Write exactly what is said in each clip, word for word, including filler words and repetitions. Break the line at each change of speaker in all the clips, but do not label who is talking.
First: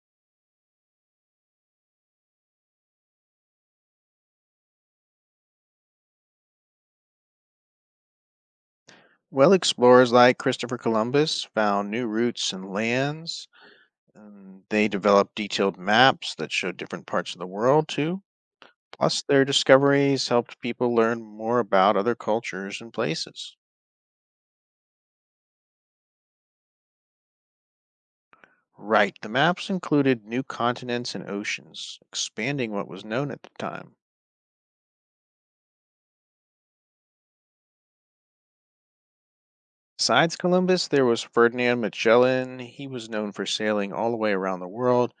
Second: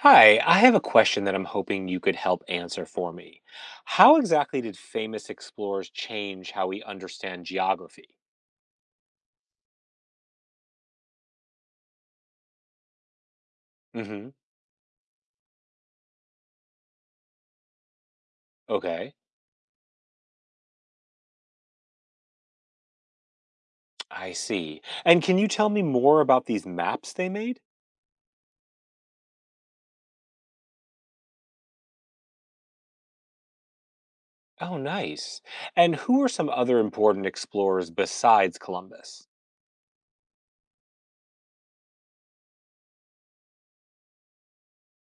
Hi, I have a question that I'm hoping you could help answer for me. How exactly did famous explorers change how we understand geography?
Well, explorers like Christopher Columbus found new routes and lands,
Hmm.
and they developed detailed maps that showed different parts of the world, too.
Okay.
Plus, their discoveries helped people learn more about other cultures and places.
I see. And can you tell me more about these maps they made?
Right, the maps included new continents and oceans, expanding what was known at the time.
Oh, nice. And who are some other important explorers besides Columbus?
Besides Columbus, there was Ferdinand Magellan. He was known for sailing all the way around the world.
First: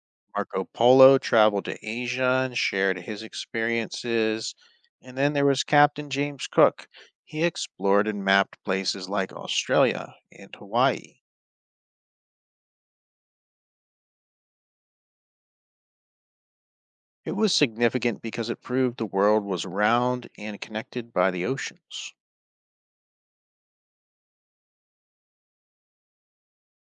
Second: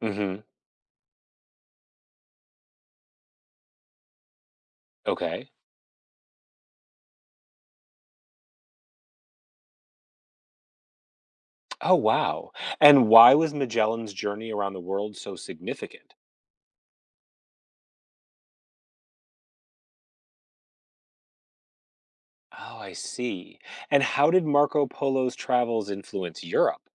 Hmm.
Marco Polo traveled to Asia and shared his experiences. And then there
Okay.
was Captain James Cook. He explored and mapped places like Australia and Hawaii.
Oh, wow. And why was Magellan's journey around the world so significant?
It was significant because it proved the world was round and connected by the oceans.
Oh, I see. And how did Marco Polo's travels influence Europe?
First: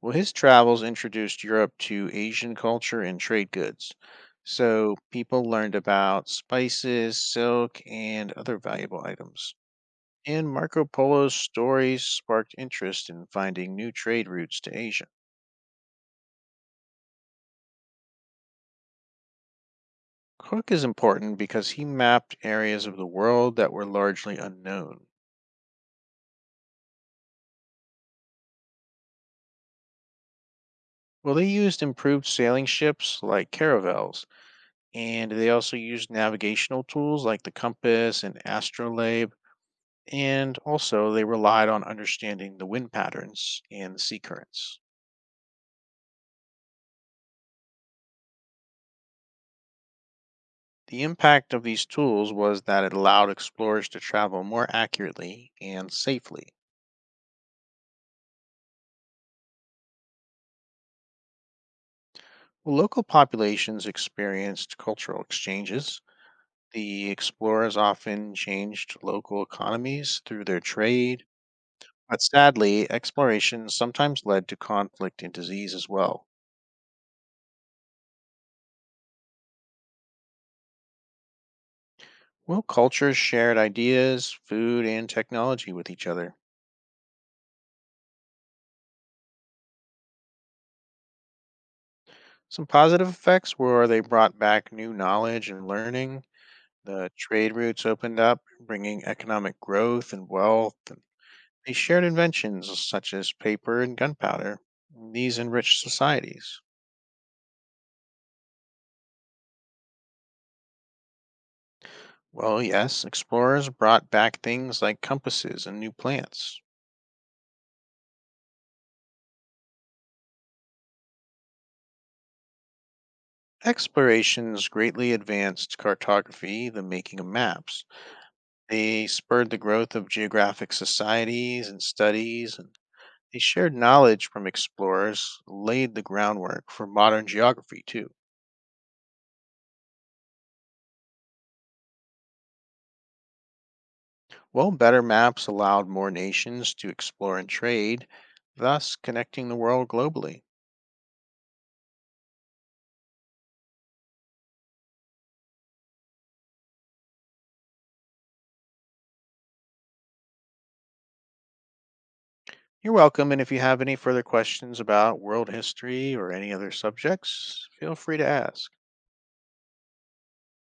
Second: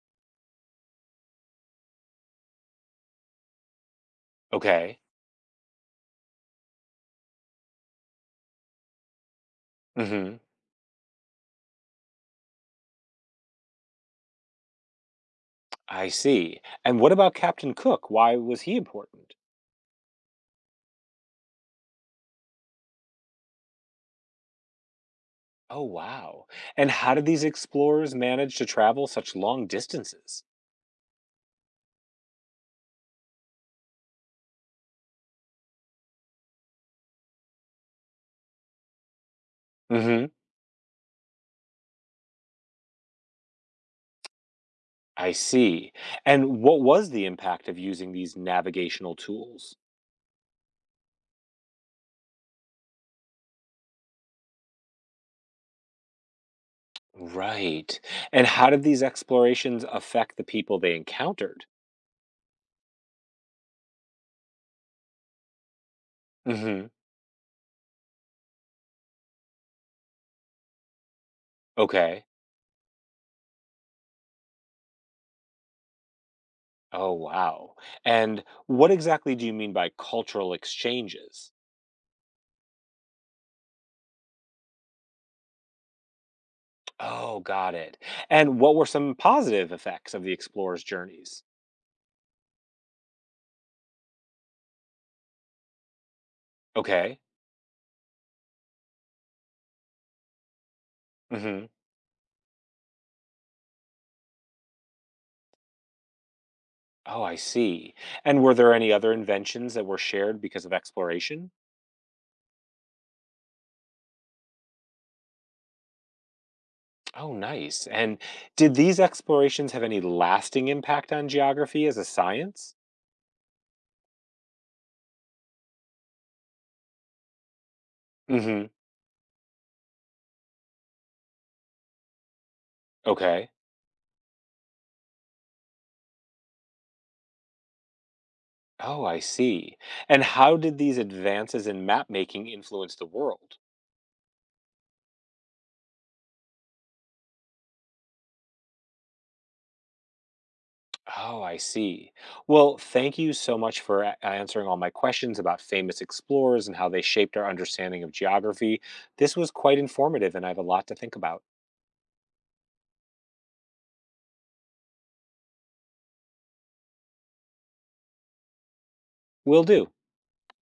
Well, his travels introduced Europe to Asian culture and trade goods. So
Okay.
people learned about spices, silk, and other valuable items.
Hmm.
And Marco Polo's stories sparked interest in finding new trade routes to Asia.
I see. And what about Captain Cook? Why was he important?
Cook is important because he mapped areas of the world that were largely unknown.
Oh, wow. And how did these explorers manage to travel such long distances?
Well, they used improved sailing ships like caravels, and they also used navigational tools like the compass and astrolabe,
Hmm.
and also they relied on understanding the wind patterns and the sea currents.
I see. And what was the impact of using these navigational tools?
The impact of these tools was that it allowed explorers to travel more accurately and safely.
Right. And how did these explorations affect the people they encountered?
Well, local populations experienced cultural exchanges.
Hmm.
The explorers often changed local economies through their trade, but
Okay.
sadly, exploration sometimes led to conflict and disease as well.
Oh, wow. And what exactly do you mean by cultural exchanges?
Well, cultures shared ideas, food, and technology with each other.
Oh, got it. And what were some positive effects of the explorers' journeys?
Some positive effects were they brought back new knowledge and learning. The
Okay.
trade routes opened up, bringing economic growth and wealth.
Hmm.
They shared inventions such as paper and gunpowder. These enriched societies.
Oh, I see. And were there any other inventions that were shared because of exploration?
Well, yes, explorers brought back things like compasses and new plants.
Oh, nice. And did these explorations have any lasting impact on geography as a science?
Explorations greatly advanced cartography, the making of maps.
Hmm.
They spurred the growth of geographic societies and studies, and they
Okay.
shared knowledge from explorers, laid the groundwork for modern geography, too.
Oh, I see. And how did these advances in map making influence the world?
Well, better maps allowed more nations to explore and trade, thus connecting the world globally.
Oh, I see. Well, thank you so much for a- answering all my questions about famous explorers and how they shaped our understanding of geography. This was quite informative, and I have a lot to think about.
You're welcome. And if you have any further questions about world history or any other subjects, feel free to ask.
Will do.